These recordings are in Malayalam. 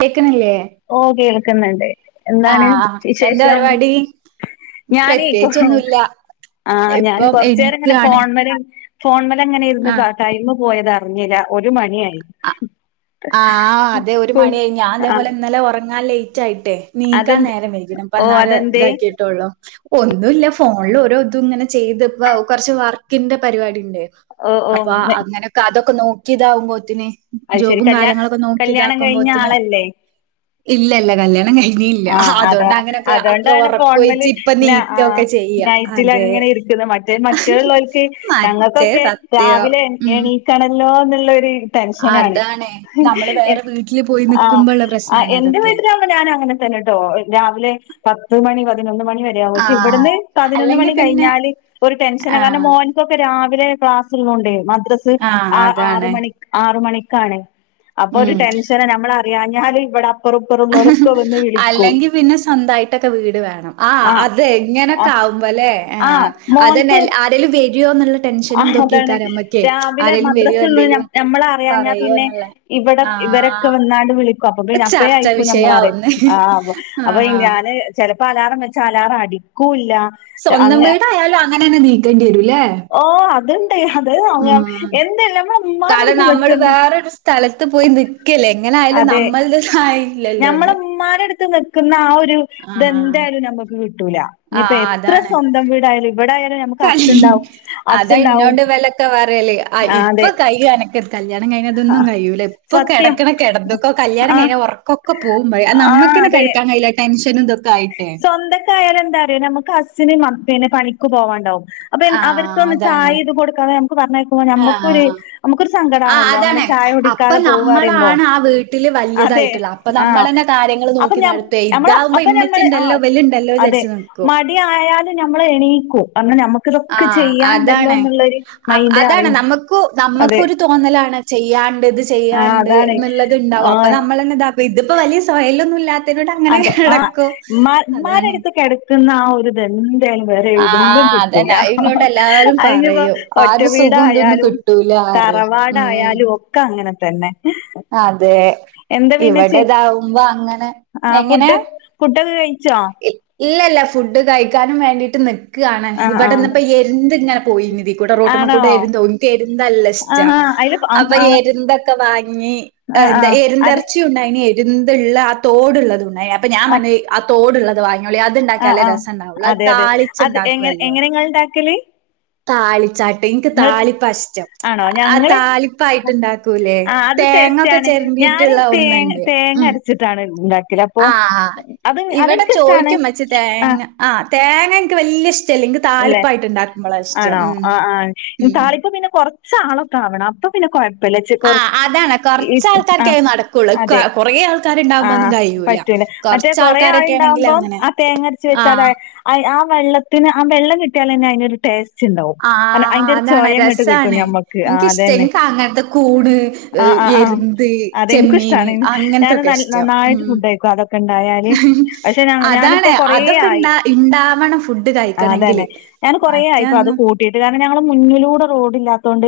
കേക്ക്ണ്ല്ലേ ഓ കേൾക്കുന്ണ്ട് എന്താണ് എന്താ വിശേഷം പരിപാടി ഞാന് പ്രത്യേകിച്ചൊന്നുല്ല ഇപ്പം ആഞാന്കൊർചേരങ്ങനെ എണീക്കാണ് പോൺമല് ആഹ് ഫോൺമലങ്ങനെഇരുന്ന്ടൈമ് പോയത് അറിഞ്ഞിലഒരുമണിആയി അ- ആഹ് അതെ ഒരു മണിയായി ആ ഞാൻതേപോലെ ഇന്നലെ ഉറങ്ങാൻ ലേറ്റ് ആയിട്ടേ. നീക്കാൻ അതെന്ത് നേരം വെകി ഓ അതെന്തേ പന്നാരെതാക്കിട്ടുള്ളൂ ഒന്നുല്ല ഫോൺല് ഓരോതും ഇങ്ങനെ ചെയ്ത്പ്പ കൊറച് വർക്കിന്റെ പരിപാടിണ്ട് ഓ ഓ അപ്പ അങ്ങനക്കെ അതൊക്കെ നോക്കിതാവുമ്പോത്തിന് അത്ശരി കല്യാ കല്ല്യാണംകഴിഞ്ഞ ആളല്ലേ ഇല്ല ഇല്ല കല്യാണംകഴി ഇല്ല ഇല്ല ആഹ് അതാ അതൊണ്ട് അങ്ങനെക്കെ അത്ര അതോണ്ടാണ് ഉറക്കോഴിച്ച് ഫോൺമല് ന ആഹ് ഇപ്പനീകൊക്കെ ചെയ്യാ അതെ നൈറ്റിലങ്ങനെ മറ്റേ മറ്റേലോൽക്ക് മറ്റേ ഞങ്ങൾക്കൊക്കെ സത്യം. രാവിലെ ഉം. എണ് കണല്ലോന്നുള്ളൊര് ടെൻഷനാണ് അതാണ്. ഹ് നമ്മള് ഏ വേറെ വീട്ടില് പോയി ആഹ് നിക്കുമ്പള്ള പ്രശ്നാണ് അതൊക്കെ. ആഎന്റെവീട്ടില പ്പ ഞാനങ്ങനെതന്നെട്ടൊ രാവിലെ പത്ത്മണി പതിനൊന്ന്മണി വ [unintelligible] ആഹ്. പക്ഷെഇവിടുന്ന് അല്ലെങ്കി പതിനൊന്ന്മണി പിന്നെ കഴിഞ്ഞാല് ഒരുടെൻഷന കാരണം ആഹ് മോൻ കൊക്കെ രാവിലെ ക്ലാസ്ള്ളൊണ്ടേ മദ്രസ്സ് ആഹ് ആറ്മണി ഉം. ആറ്മണിക്കാണ്അപ്പൊഒരുടെൻഷന നമ്മളറിയാഞ്ഞാല്ഇവിടെ പറപറല്ലോലൊക്കെവന്നെ അല്ലെങ്കി പിന്നെ സ്വന്തയിട്ടൊക്കെ വീട് വേണം ആഹ് അതെ ഇങ്ങനൊക്കെ ആഹ് ആവുമ്പോല്ലേ ആഹ് അതന്നെ ആരെലും വെരോന്ന് ആഹ അതാണ് രാവിലെ വരോ മദ്രാസ്സുള്ളത്ഞ്ഞം എന്തേലും ഞമ്മളറിയാഞ്ഞാ പിന്നെ പറയോന്ന്ള്ള ഇബ്ടെ ഇവരൊക്കെ ആഹ് വന്നാലും വിളിക് അപ്പപ്പിന്നെ അപ്പഴേ ചർച്ചാ ആയ്ര്ക്കും ഞമ്മളറിയ വിഷയാവുന്ന്. അപ്പൊ ഈ ആഹ് ഞാന് ചെലപ്പം അലാറം വെച്ചാ അലാറം അടിക്കൂല്ലാ സ്വന്തം വീടായാലും അങ്ങെനെന്നെ നിക്കേണ്ട്യെരും ലേ ഓ അതുണ്ട് അത്അങ്ങഎന്തല്ലാം ഉ മ്മാരെടുത്ത് നിൽക്കുന്നു ലത്ത് പോയി നിക്കല്ലേ എങ്ങനെയായാലും നമ്മളുടെ സഹായല്ലോന്ന് മ്മാരെടുത്തുന്നു ക്കുന്ന ആ ഒരു ആഹ്. ഇതെന്തായാലും നമ്മക്ക് കിട്ടൂല ആഹ് ഇഞ്ഞിപ്പഎത്ര സ്വന്തം വീടായാലും ഇവിടെയാലോ ഞമ്മ ക അതാ ഇന്നോണ്ട് വലൊക്കെ പറ്യേല് ആഹ് ഇപ്പൊ അതെ കൈയ്യു അന കല്യാണം കഴിഞ്ഞാതൊന്നും കഴിയൂല ഇപ്പൊ സത്യം കെടക്കണകെടത്തൊക്കൊ കല്യാണം ആഹ് കഴിഞ്ഞാൽ ഒറക്കൊ ഒക്കെ പോകുമ്പഴേആ ആഹ് നമ്മക്കെന്നെ കെടക്കാൻ കഴിയില്ല ടെൻഷനും ഇതൊക്കെ ആയിട്ട് സ്വന്തെക്കായാലെന്താറ്യോ ഞമ്മക്ക് അസ്സിന് മക്കെ പിന്നെ പണിക്ക് പോവാണ്ടാവും അപ്പൊ എന്ന് ആഹ് അവര്ക്കൊന്ന് അതാണ്. ചായിട്ട് കൊട്ക്കാതെ ഞമ്മക്ക് പർഞ്ഞയ്ക്കുമ്പം ആഹ് ഞമ്മക്കൊര് ആഹ് ഞമ്മക്കൊര് ആ സങ്കടാണല്ലോ അങ്ങനെ അതാണ്. ചായ അപ്പ കുടിക്കാതെ പോവ്വാപറയുമ്പോ. നമ്മളാണ് ആ വീട്ടില് അതെ.. വല്യതായിട്ടുള്ള. അപ്പ ആ നമ്മളന്നെ കാര്യങ്ങള് അപ്പൊ നോക്കി ഞ്ഞം നടത്തുവേ. ഇതാവുമ്പോ ഞമ്മളഅപ്പൊ ഞമ്മള് ഇമ്മച്ചിണ്ടല്ലോ ആഹ് ഇവലുണ്ടല്ലോ അതെ വിചാരിച്ച് നിക്കും. മടിയായാലും നമ്മൾ എണീക്കും. അങ്ങനെ നമ്മുക്ക് ക്ക് ഇതൊക്കെ ആഹ് അതാണ്. ചെയ്യാണ്ടല്ലോന്ന്ള്ളൊരു അപ് മൈൻഡാണ് അതാണ് നമ്മക്കു അതെ നമ്മക്കൊരു തോന്നലാണ് ചെയ്യാണ്ടത് ആഹ് ചെയ്യാണ്ട് അതാണ് എന്ന്ള്ളത്ണ്ടാവും അപ്പൊ ആഹ് നമ്മളന്നെ ഇത പ്പ ഇത്പ്പ വല്യ സ്വഹെലൊന്നും ഇല്ലാ അതൊ ആഉമ്മ അതാണ്. ഉമ്മാരെടുത്തു കിടക്കുന്ന ആ ഒരു തെന്തായാലും വേറെ എവിടുന്നും ആഹ് കിട്ടൂല. അതന്നെ. ഹഹ അയിനോട് ഹ എല്ലാരും അതിഞ്ഞിപ്പോ പറയും. ആ ഒറ്റ ഒരു സുഖം ഇതൊന്നും വീടായാലും കിട്ടൂല പറയും. ഉം തറവാടായാലും ഒക്കെ ങ്ങനെത്തന്നെ അതെ.. ഇവിടെതാവുമ്പൊ അങ്ങനെ ആ ഫുഡ് ഫുഡൊക്കെ കഴിച്ചോ? ഇല്ലല്ലാ ഫുഡ് കയിക്കാനും വേണ്ടിട്ട് ന് ക്കാണ് ആഹ് ആഹ് ഇവിടെന്നിപ്പോ എര്ന്ത്‌ ഇങ്ങനെ പോയിനു ഇ‌തീക്കൂടെ ആണോ റോട്ടുമ്മക്കൂടെ എരുന്ത്‌ഒനിക്ക് എരുന്തല്ല ഇഷ്ട ആഹാ അയില് ആഹ് അപ്പൊ ആഹ് എര്ന്തൊക്കെ വാങ്ങി ആഹ് എന്താ ആഹ് അത് എരിന്തെർച്ചി ഉണ്ടായിനി എ എന്തുള്ള ആ തോടുള്ളത് ഉണായി അപ്പ ഞാൻ ആഹ് പറഞ് ആ തോടുള്ളത് വാങ്ങി ള്യേ ആഹ് അത്ണ്ടാക്ക്യാലേ ആഹ് രെസണ്ടാവാെള്ളൂ അത് അതെ അതെ താളിച്ച് അത് എങ്ങനെ ണ്ടാക്കുവല്ലോ എങ്ങനെ ഇങ്ങള് ഇണ്ടാക്കല്? താളി ചാ ട്ട് ഇൻക്ക് ഇങ്ങൾ താളിപ്പാഷ്ടം ആണോ ആ ഞങ്ങള് താളിപ്പായ്ട്ട്ണ്ടാക്കൂലേ തേങ്ങൊക്കെ ന്ന് ഞാന് ചെരണ്ടിയിട്ടുള്ള തേങ്ങ് തേങ്ങരച്ച്ട്ടാണ് ണ്ടാ ആ ഇവടെ ചോയിക്കും മ്മച്ചി ആഹ് തേങ്ങ ആ തേങ്ങ എനിക്ക് വല്യഇഷ് ഇല്ലെ ആണോ ഉം ആ ആ ഉം. താളിപ്പ് പിന്നെ കൊറച്ചാളൊക്കെ ആവണംഅപ് അപ്പ പിന്നെ കൊഴപ്പില്ല ജ് കൊർ ആഹ് അതാണ് ഇ കൊറച്ചാൾക്കാർക്കേ ആഹ് അത് നടക്കൊള്ളൂ. ക അതെ കൊറേ ആൾക്കാര്ണ്ടാവുമ്പോ ഒന്നും ആഹ് കഴിയൂല. പര് റ്റൂലാ മറ്റേ കൊറേ കൊറച്ചാൾക്കാരൊക്കെ ആണെങ്കില് ആള്ണ്ടാവുമ്പം അങ്ങനെ. ആ തേങ്ങര്ച്ച് വെച്ചാലെ ആഹ് അയ് ആ വെള്ളത്തിന് ആ വെള്ളം കിട്ടിയാലെന്നെ അയിനൊരു ടേസ്റ്റ് ആഹ് ആഹ് അതാണ് കിട്ടും രസാണ് ഞമ്മക്ക് ആഹ് ൻക്കിഷ്ടാ അതന്നെ ൻക്കങ്ങൻത്തെ കൂണ് ആഹ് ആഹ് ആഹ് എര്ന്ത് അതെനിക്കും ചെമ്മീന് ഇഷ്ടാണ് ഞാൻ നല്ല അങ്ങൻത്തൊക്കെഷ്ടം നന്നായിട്ട് ഉം ഫുഡ് കഴിക്കും അതൊക്കെ ഇണ്ടായാല് പക്ഷെ ഞാ ഞാനിപ്പോ അതാണ് അതൊക്കെണ്ടാ ഇണ്ടാവണം ഫുഡ് ആ അതന്നെ കഴിക്കണെങ്കില്. ഞാൻ കൊറേ ഇപ്പൊ അത് മറ്റൊന്നും കൂട്ടിയിട്ട് കാരണം ഞങ്ങളെ മുന്നിലൂടെ റോഡില്ലാത്തോണ്ട്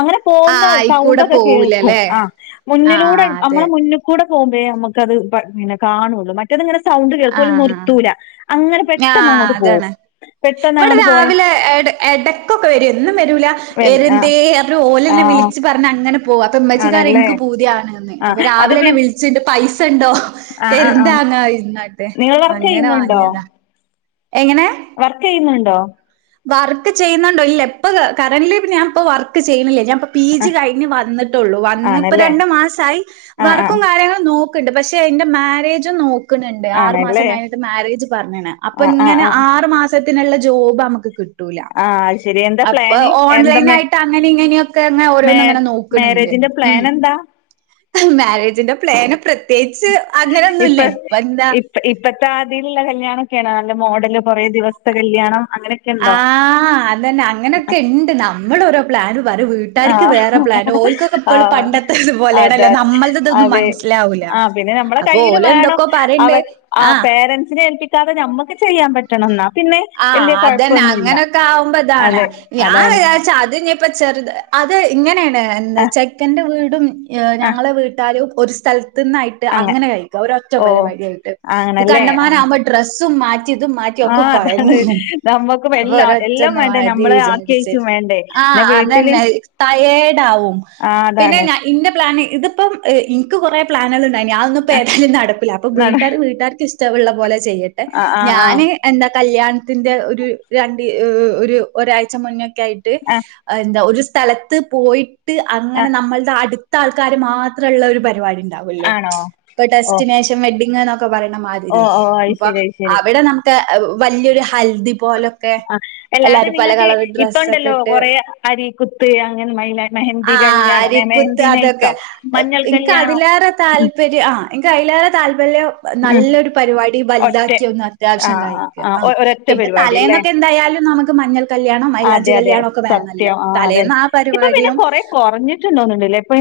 അങ്ങകനെ പോവുന്ന ആഹ് അയിക്കൂടെ സൗണ്ടൊക്കെ കേൾക്കും പോവൂലല്ലേ ആഹ് മുന്നിലൂടെ ആഹ് അതെ അമ്മളെ മുന്ന് കൂടെ പോവുമ്പേ ഞമ്മക്കത് പ പിന്നെ കാണാെള്ളൂ മറ്റേത്ങ്ങനെ സൗണ്ട് കേൾക്കും ഓല് ആഹ് ന്ർത്തൂല അങ്ങനെ ആഹ് പെട്ടെന്നങ്ങോട്ട് പോവും. പെട്ടെന്നങ്ങോട്ട് പോയ എ എട എടക്കൊക്കെ വെരും എന്നും വെരൂലാ പിന്നെ എരുന്തേ റഞ്ഓലെന്നെ ആഹ് വിളിച്ച് പഞ്ഞഅങ്ങനെ പോകും അപ്പൊ ഉമ്മച്ചിക്കറിയ ആണല്ലേ ഇൻക്ക് പൂതിയാണ്ന്ന് ആഹ് അപ്പൊ അത് പി രാവിലെന്നെ വിളിച്ചിണ്ട്‌ പൈസണ്ടോഹ് ആഹ് ആഹ് ആഹ് എരുന്താങ്ങായിരുന്നാട്ട് നിങ്ങൾ വർക്ക് അങ്ങനെ വാങ്ങിയതാ.. എങ്ങനെ വർക്കെയ്യുന്നുണ്ടോ? വർക്ക് ചെയ്യുന്നുണ്ടോ? ഇല്ല ഇപ്പൊ ക കറന്റ്ലീ ഞാൻപ്പ വർക്ക് ചെയ്ണില്ല ഞാപ്പം പി. ജി കഴിഞ്ഞ് വന്ന്ട്ടുള്ളൂ. വന്നപ്പ ആണല്ലേ രണ്ടു മാസായി ആഹ് ആഹ് വർക്കും കാര്യങ്ങളും നോക്ക ണ്ട് പക്ഷെ ഇന്റെ മാരേജ് നോ നോക്ണണ്ട് ആറ് മാസം ആണല്ലേ കഴിഞ്ഞിട്ട് മേരെജ് പറഞ്ഞീണ് ആഹ് ആഹ് അപ്പങ്ങനെ ആഹ് ആറ് മാസത്തിന്ള്ള ജോബമ്മക്ക് ത് കിട്ടൂല ആഹ് ശരി എന്താ അപ്പൊ പ്ലാന് എന്താ മേ ഓൺലൈനായിട്ടങ്ങനെ ഇങ്ങനെയൊക്കെ ഇങ്ങ ഓരോന്നിങ്ങനെ നോ മേരേജിന്റെ പ്ലാനെന്താ? ഇഹ്, മാരേജിന്റെ പ്ലാന് പ്രത്യേകിച്ച് അങ്ങനൊന്നുല്ല. ഇപ്പൊ എന്താ [unintelligible] ഇപ്പത്തെ ആതില്ള്ള കല്യാണക്കെയാണ് നല്ല മോഡല് കുറേ ദിവസത്തെ കല്യാണം അങ്ങെനെ ആഹ് അതന്നെ അങ്ങനൊക്കെണ്ട് നമ്മളൊരു പ്ലാന് [unintelligible] വീട്ടാര്ക്ക് ആഹ് വേറെ പ്ലാന് ഓൽക്കൊക്കെപ്പളും ആഹ് പണ്ടത്തെത് അതെ പോലെടല്ലന്ന് നമ്മൾത് തൊന്നും അതെ മനസ്- ലാവൂല ആഹ് പിന്നെ നമ്മളെ അപ്പൊ കയ്യില് വേണം ഓലെന്തൊക്കൊ പറണ്ട് അവർ ആ ആഹ് പേരൻസിനെ [unintelligible] ഞമ്മക്ക് ചെയ്യാൻ പറ്റ്- ട്ടണം ന്നാപിന്നെ ആഹ് അതന്നെ അങ്ങനൊക്കാവുമ്പതാണ് അതെ ഞാൻ അതാണ് വിചാര്ച്ച അത്ഞ്ഞ് ഇപ്പ ചെറുത് അത് ഇങ്ങെനാണ് ആഹ് എന്താച്ചെക്കന്റെ വീടും ആഹ് ഞങ്ങളെ വീട്ടാ എല്ലാരുംഒരു സ്ഥലത്ത്ന്നായിട്ട് അങ്ങെ അങ്ങനെ കഴിക്കാം ഒരൊറ്റ ഓ പരിവാടിയായിട്ട് ആണല്ലേ ആഹ് കണ്ടമാനവുമ്പ ഡ്രസ്സും മാറ്റിംതും മാറ്റി ഒക്കെ കൂ ആഹ് അതാണ് കോയങ്ങും നമ്മക്കും അപ്പൊ എല്ലാ എല്ലാം വേണ്ടേ ഒരൊറ്റൊന്ന്മതി നമ്മളെ വിചാര്ച്ച് ആക്കിയേച്ചും വേണ്ടേ ന്നാ ആഹ് വീട്ടില് അതന്നെ ട്ടയേടാവും ആഹ് പിന്നെ അതാണ് ഞ ഇന്റെ പ്ലാന് ഇതിപ്പം ഇൻ ൻക് കുറേ പ്ലാനുകൾണ്ടായ്നി അതൊന്നുപ്പോ ആഹ് ഏതായാലും നടക്കൂല അപ്പോ നട വീട്ടാര് വീട്ടാര്ക്ക് ഇഷ്ടള്ള പോലെ ചെയ്യ ആഹ് ആഹ് ആഹ് ഞാന് എന്താ കല്യാൺത്തിന്റെ ഒരു രണ്ട് ഒരു ഒരാഴ്ച്ച മുന്നേ ക്കെയായിട്ട് ആഹ് എന്താ ഒരു സ്ഥലത്ത് പോയിട്ട് അങ്ങനെ ആഹ് നമ്മൾടെ അടു ഇപ്പത്തെആൾക്കാര് മാത്രള്ള ഒരു പരിപാടിണ്ടാവല്ലോ, ആണോ ഇപ്പൊ ഓഹ് ഡെസ്റ്റിനേഷൻ വെഡിങ് എന്നൊക്കെ പറയ്ണമാ ഓഹ് ഓഹ് വ അയ്ശരി അയ്ശരി അവിടെ നമുക്ക് ഔ വലിയൊരു ഹൽദി പോലൊക്കെ ആഹ് അല്ലാതെ എല്ലാരും പല നിങ്ങക്ക് കളർ ഡ്രസ്സൊക്കെ ഇപ്പണ്ടല്ലോ ഇട്ട് കൊറേ അരികുത്ത് അങ്ങനെ മൈല- മെഹന്തി ആഹ് കല്യാണം നെ അരിക്കുത്ത് മെഹന്തി അതൊക്കെ നൈറ്റോ മഞ്ഞൾ ഇന്ക്ക് കല്യാണം അതിലേറെ ഉം താല്പര്യം ആഹ് എൻക്ക് അയ്ലേറെ താല്പല്യം ഉം നല്ലൊരു പര്വാടി വല്താക്കി ഒന്ന് അത്യാവശ്യം കയിക്ക. ഒ ഒരൊറ്റ പരിവാടില്ലേ നമുക്ക് മഞ്ഞൾ കല്യാണം അതെ മൈലാഞ്ചി അതെ കല്യാണം ഒക്കെ വേണല്ലോ സത്യം ആഹ് അതെന്നെ തലേന്ന് ആ ഇപ്പൊപിന്നെ പരിപാടിയും കൊറേ കൊറഞ്ഞിട്ട്ണ്ടോന്ന്ണ്ടിലെ ഇപ്പൊ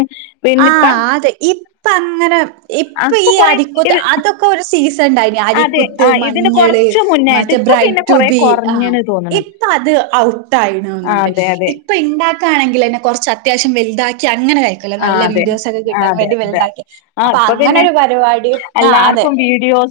പിന്നിപ്പം ആഹ് അതെ ഇപ്പങ്ങനെ ഇപ്പ അപ്പൊ യീ കൊറേ അരികുത്ത് ഇത് അതൊക്കെ ഒരു സീസൺണ്ടായ്നി. അതെ അരിക്കുത്ത് ആ ഇതിന്റെ മഞ്ഞള് കൊറച്ച് മുന്നായിട്ട് മറ്റേ ഇപ്പൊ ബ്രൈഡ് പിന്നെ കൊറേ ട്ടുബി ആഹ് കൊറഞ്ഞണ് തോന്ന്ണ് ഇപ്പത് ആ ഔട്ടായിണൊന്ന്ണ്ട് ഇപ് അതെ അതെ ഇപ്പണ്ടാക്കാണെങ്കിലെന്നെ കൊറച്ച് അത്യാവശ്യ വല്താക്കി അങ്ങനെ കയി ല ആ നല്ല അതെ വീഡിയോസൊക്കെ ആ കിട്ടാൻ അതെ വേണ്ടി അതെ വെൽതാക്കിയെ ആ അപ്പൊ ഇപ്പൊ പിന്നെ അങ്ങനൊരു പരിവാടിയും ആഹ് അതെ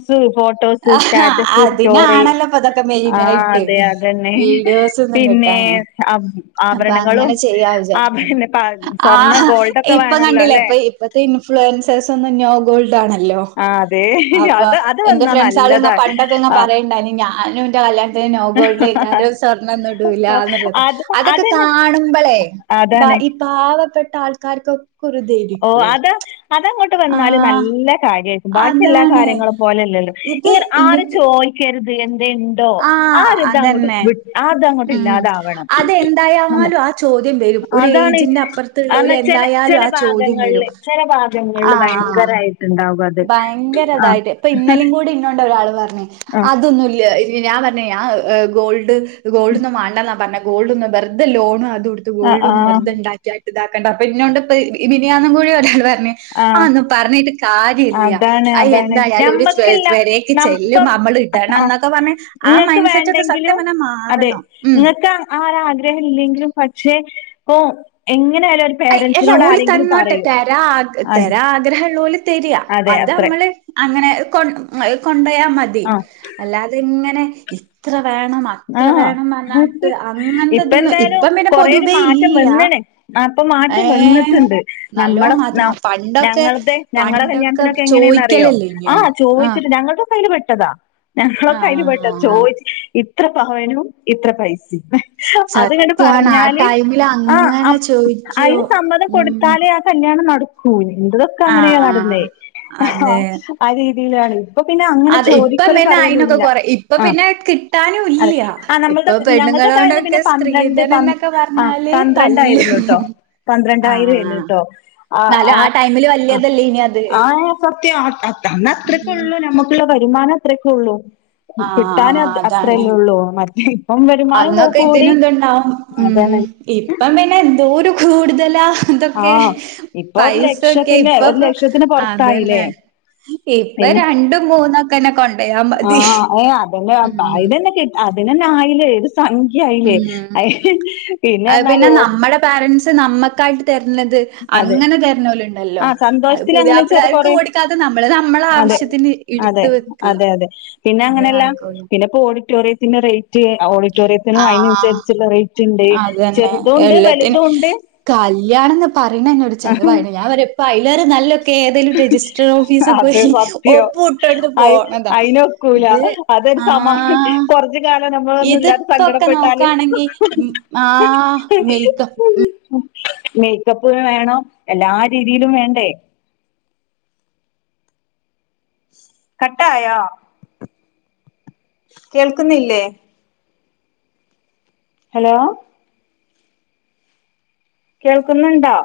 ത് ഫോട്ടോസ്, സ്റ്റാറ്റസ്, സ്റ്റോറി ഇപ്പതൊക്കെ ആ മെയ്നായിട്ട് അതെ അതന്നെ വീഡിയോസൊന്നും പിന്നെ കിട്ടാന് ആ- അപ്പൊ ആഭരണങ്ങളും അങ്ങനെ ചെയ്യാ ആ വിചാരിക്ക്ണ്ട്. പിന്നെ പ- സ്വർണ്ണ ആഹ് ഗോൾഡൊക്കെ ഇപ്പ വേണല്ലോ കണ്ടില്ലെ അല്ലെ ഇപ്പയി ഇപ്പത്തെ ഇൻഫ്ലുവൻസേഴ്സൊന്നും നോ ഗോൾഡ് ആണല്ലോ ആ അതെ അപ്പൊ അത് അത് ഇന്റെ വന്നാ ഫ്രണ്ട്സാൾ ഇങ്ങ നല്ലതാ പണ്ടൊക്കെ ഇങ്ങ ആ പറയ്ണ്ടായ്നി ഞാനുന്റെ കല്ല്യാണ നോഗോൾടെ [unintelligible] സ്വർണ്ണന്നുടൂലാന്ന്ള്ളത് അത് അതൊക്കെ അതെന്നെ കാണുമ്പളേ ബാ അതാണ് ഈ പാവപ്പെട്ട ആൾക്കാര്ക്കൊ ഓഹ് അതാ അതങ്ങോട്ട് വന്നാല് ആഹ് നല്ല കാര്യായ് ബാക്കി എല്ലാ അതാണ് കാര്യങ്ങളും പോലെല്ലല്ലോ ഇത് ഇങ്ങനെ ആരും ഇനിക്ക് ചോയ്ക്കെര്ത് എന്തെ ഓഹ് ആഹ് ആര് തങ്ങോട്ട് അതന്നെ വിട് ആതങ്ങോട്ട് ഉം ഇല്ലാതാവണം അല്ലെ അതെന്തായാലും ആ ചോദ്യം വരും. ഒരു അതാണ് ഏജിന്റെ അപ്പുറത്തുള്ളോല് ആന്നെച്ചാല് എന്തായാലും ആ ചോദ്യം വരും. ചെലഭാഗങ്ങൾള് ചെലഭാഗങ്ങൾള് ബയങ്കരായ് യിട്ടിണ്ടാവും ബയങ്കരതായിട്ട് ഇപ്പ ഇന്നലിംകൂടി ഇനൊണ്ടൊരാള് പറ്ഞ്ഞ് ആ അത് അതൊന്നുംല്യ ഞാൻപർഞ്ഞേ ഞാ ഗോൾഡ് ഗോൾഡൊന്നും മാണ്ടന്ന പറഞ്ഞേ ഗോൾഡ ഒന്ന് വെറുത ലോണു അതു കൊടുത്ത് ഗോൾഡ് ആ ആ ഒന്ന് വെുർത ഇ ണ്ടാക്കിയ ഇതാക്കണ്ട അപ്പൊ ഇന്നോണ്ട് ഇപ്പ മിനിയാന്നും കൂടി ഒരാള് പറഞ്ഞു ആ അതൊന്നും പറഞ്ഞിട്ട് കാ [unintelligible] ഇല്ല്യ അതാണ് അയ് അതാണ് എന്തായാലും ഒരു ചെ ഞമ്മക്കില്ല പെരേക്ക് നം ഇപ്പം ചെല്ലുമ്പം അമ്മള് ഇടണം ആഹ് എന്നൊക്കെ പറഞ്ഞു ആ ഇങ്ങക്ക് മൈൻഡ് സെറ്റ് ഒക്കെ സത്യം വേണ്ടെങ്കിലും പറഞ്ഞ അതെ മാറണം ഉം ഇങ്ങക്ക് ആ ഒരു ആഗ്രഹം ഇല്ലെങ്കിലും പക്ഷെപ്പെ എങ്ങനെയായാലും എല്ല ഓല് തന്നോട്ടെ തെരാ ആഗ് അത് തെരാ ആഗ് [unintelligible] ഇള്ള പോലെ തരിയാ അതെ അത് അത്രേ അമ്മള് അങ്ങനെ കൊ കൊണ്ടോയാ മതി ആഹ് അല്ലാതെ ഇങ്ങനെ ഇത്ര വേണം അ ആഹ് ഇപ്പ എന്തായാലും ഇപ്പം പിന്നെ കൊറേ ഒരു പൊതുവേ മാറ്റം ഇല്ല വന്നിന് ആഹ് ഇപ്പം മാറ്റം ഏഹ് വന്നിട്ട്ണ്ട് നമ്മള നല്ലോം ഞ മാറ്റം വ പണ്ടൊക്കെ ഞങ്ങളതെ ഞങ്ങള പണ്ടൊക്കെ കല്യാണത്തിനൊ [unintelligible] എങ്ങനെന്നറിയോ ചോയിക്കലല്ലേന്യോ ആഹ് ആഹ് ചോയിച്ചിട്ട് ഞങ്ങളുടേക്ക അയില് പെട്ടതാ ഞങ്ങളൊക്കെ ആഹ് അയില് പെട്ട ആഹ് ആഹ് ചോദിച് ഇത്ര പവേനു ഇത്ര പൈസേ അത്കണ്ട് സത്യാണ് ആ പറഞ്ഞാല് ടൈമില് ആ അങ്ങനെ അപ് ചോയിക്കും അയിന് സമ്മതം ഉം കൊടുത്താലേ അത് കല്യാണം നടക്കൂ എന്റതൊക്കെ അങ്ങനെയ നടന്നേ ആഹ് ആഹ് അതെ ആ രീതീലാണ് ഇപ്പൊ പിന്നെ അങ്ങനെ അത് ഇപ്പം ചോദിക്കലും പിന്നെ അയിനൊക്കെ പറയലുല്ല കൊറ ഇപ്പൊ ആഹ് പിന്നെ കിട്ടാനും അതെ ഇല്ല്യ. ആഹ് നമ്മൾടെ ഇപ്പൊ ഞങ്ങൾടെ കൈയിന്ന് പെണ്ണുങ്ങളോണ്ടൊക്കെ പിന്നെ പന്ത്രണ്ട് സ്ത്രീധനം പ എന്നൊക്കെ ആഹ് പറഞ്ഞാല് പ [unintelligible] ആയിരുന്നു തല്ലും. കേട്ടോ പന്ത്രണ്ടായിരം ആഹ് ആയിരുന്നേട്ടോ ആഹ് എന്നാലും ആ ആഹ് ടൈമില് അഹ് വല്യതല്ലേനി അത്. ആഹ് സത്യാ അ അത് അന്ന് അത്രക്കേ ഉം ഉള്ളൂ നമുക്കുള്ള വരുമാനം അത്രക്കെ ഉള്ളൂ ആഹ് കിട്ടാനത് അ അതാണ്. [unintelligible] കൂ അന്നൊക്കെ കൂടി ഇതിനെന്തുണ്ടാവും ഉം അതാണ് ഇപ്പം തന്നെ എന്തോരു കൂടുതലാ ആ ഇതൊക്കെ ഇപ്പൊ ഒരു പൈസൊക്കെ ലക്ഷത്തിന്റെ ഇപ്പൊ ഒരു ലക്ഷത്തിന് അതെ പൊറത്തായില്ലേ ന്നെ ഇപ്പ പിന്നെ രണ്ടും മൂന്നൊക്കന്നെ കൊണ്ടയാ ആ മതി ഏ അതന്നെ ഉം അതിനന്നെ കിട്ട അതിനന്നെ ആയില്ലേ ഒരു സംഖ്യ ആയില്ലേ അയ് ഉം പിന്നെ അത് പറഞ്ഞാല് ഒ നമ്മടെ പാരന്റ്സ് നമ്മക്കായിട്ട് തരണത് അതെ അങ്ങന ആ തരണോലുണ്ടല്ലോ അത് സന്തോഷത്തിൽ അങ്ങനെ ചെറു പുതിയാപ്പിളാർക്ക് കൊറേ കൊട്ക്കാതെ നമ്മള് നമ്മള അതെ ആവിശ്യത്തിന് അതെ അതെ അതെ പിന്നെ അങ്ങനെയല്ല നടക്കുള്ളൂ. പിന്നെപ്പോ ഓഡിറ്റോറിയത്തിന്റെ റെയ് [unintelligible] ആഹ് ഓഡിറ്റോറിയത്തിനും ആഹ് അയിനനുസരിച്ചുള്ള റെയ്റ്റ് ഇണ്ടേ ചെറുതൂണ്ട് വലുതൂണ്ട് കല്യാണം ന്ന് പറയണന്നെ ഒരു ചെലവാണ് ഞാൻ പറയപ്പ അയലേറെ നല്ല ക്കെ ഏതേലും രജിസ്റ്റർ ഓഫീസി അത് പോയി സത്യം ഒപ്പ് ഇട്ടോട്ത്ത് അയി പോണതാ അയിനൊക്കൂല ഇത് അതൊരു സമാ ആഹ് കൊറച് [unintelligible] കാലോം നമ്മളൊന്നും ഇല്ലാതെ ഇതിപ്പൊക്കെ സങ്കടപ്പെട്ടാല് നോക്കാണെങ്കി ഉം ആഹ് മെയ്ക്ക മേക്കപ്പ്ന് വേണം എല്ലാ രീതീലും വേണ്ടേ? കട്ടായോ? കേൾക്കുന്നില്ലേ? ഹലോ കേൾക്കുന്ന്ണ്ടോ?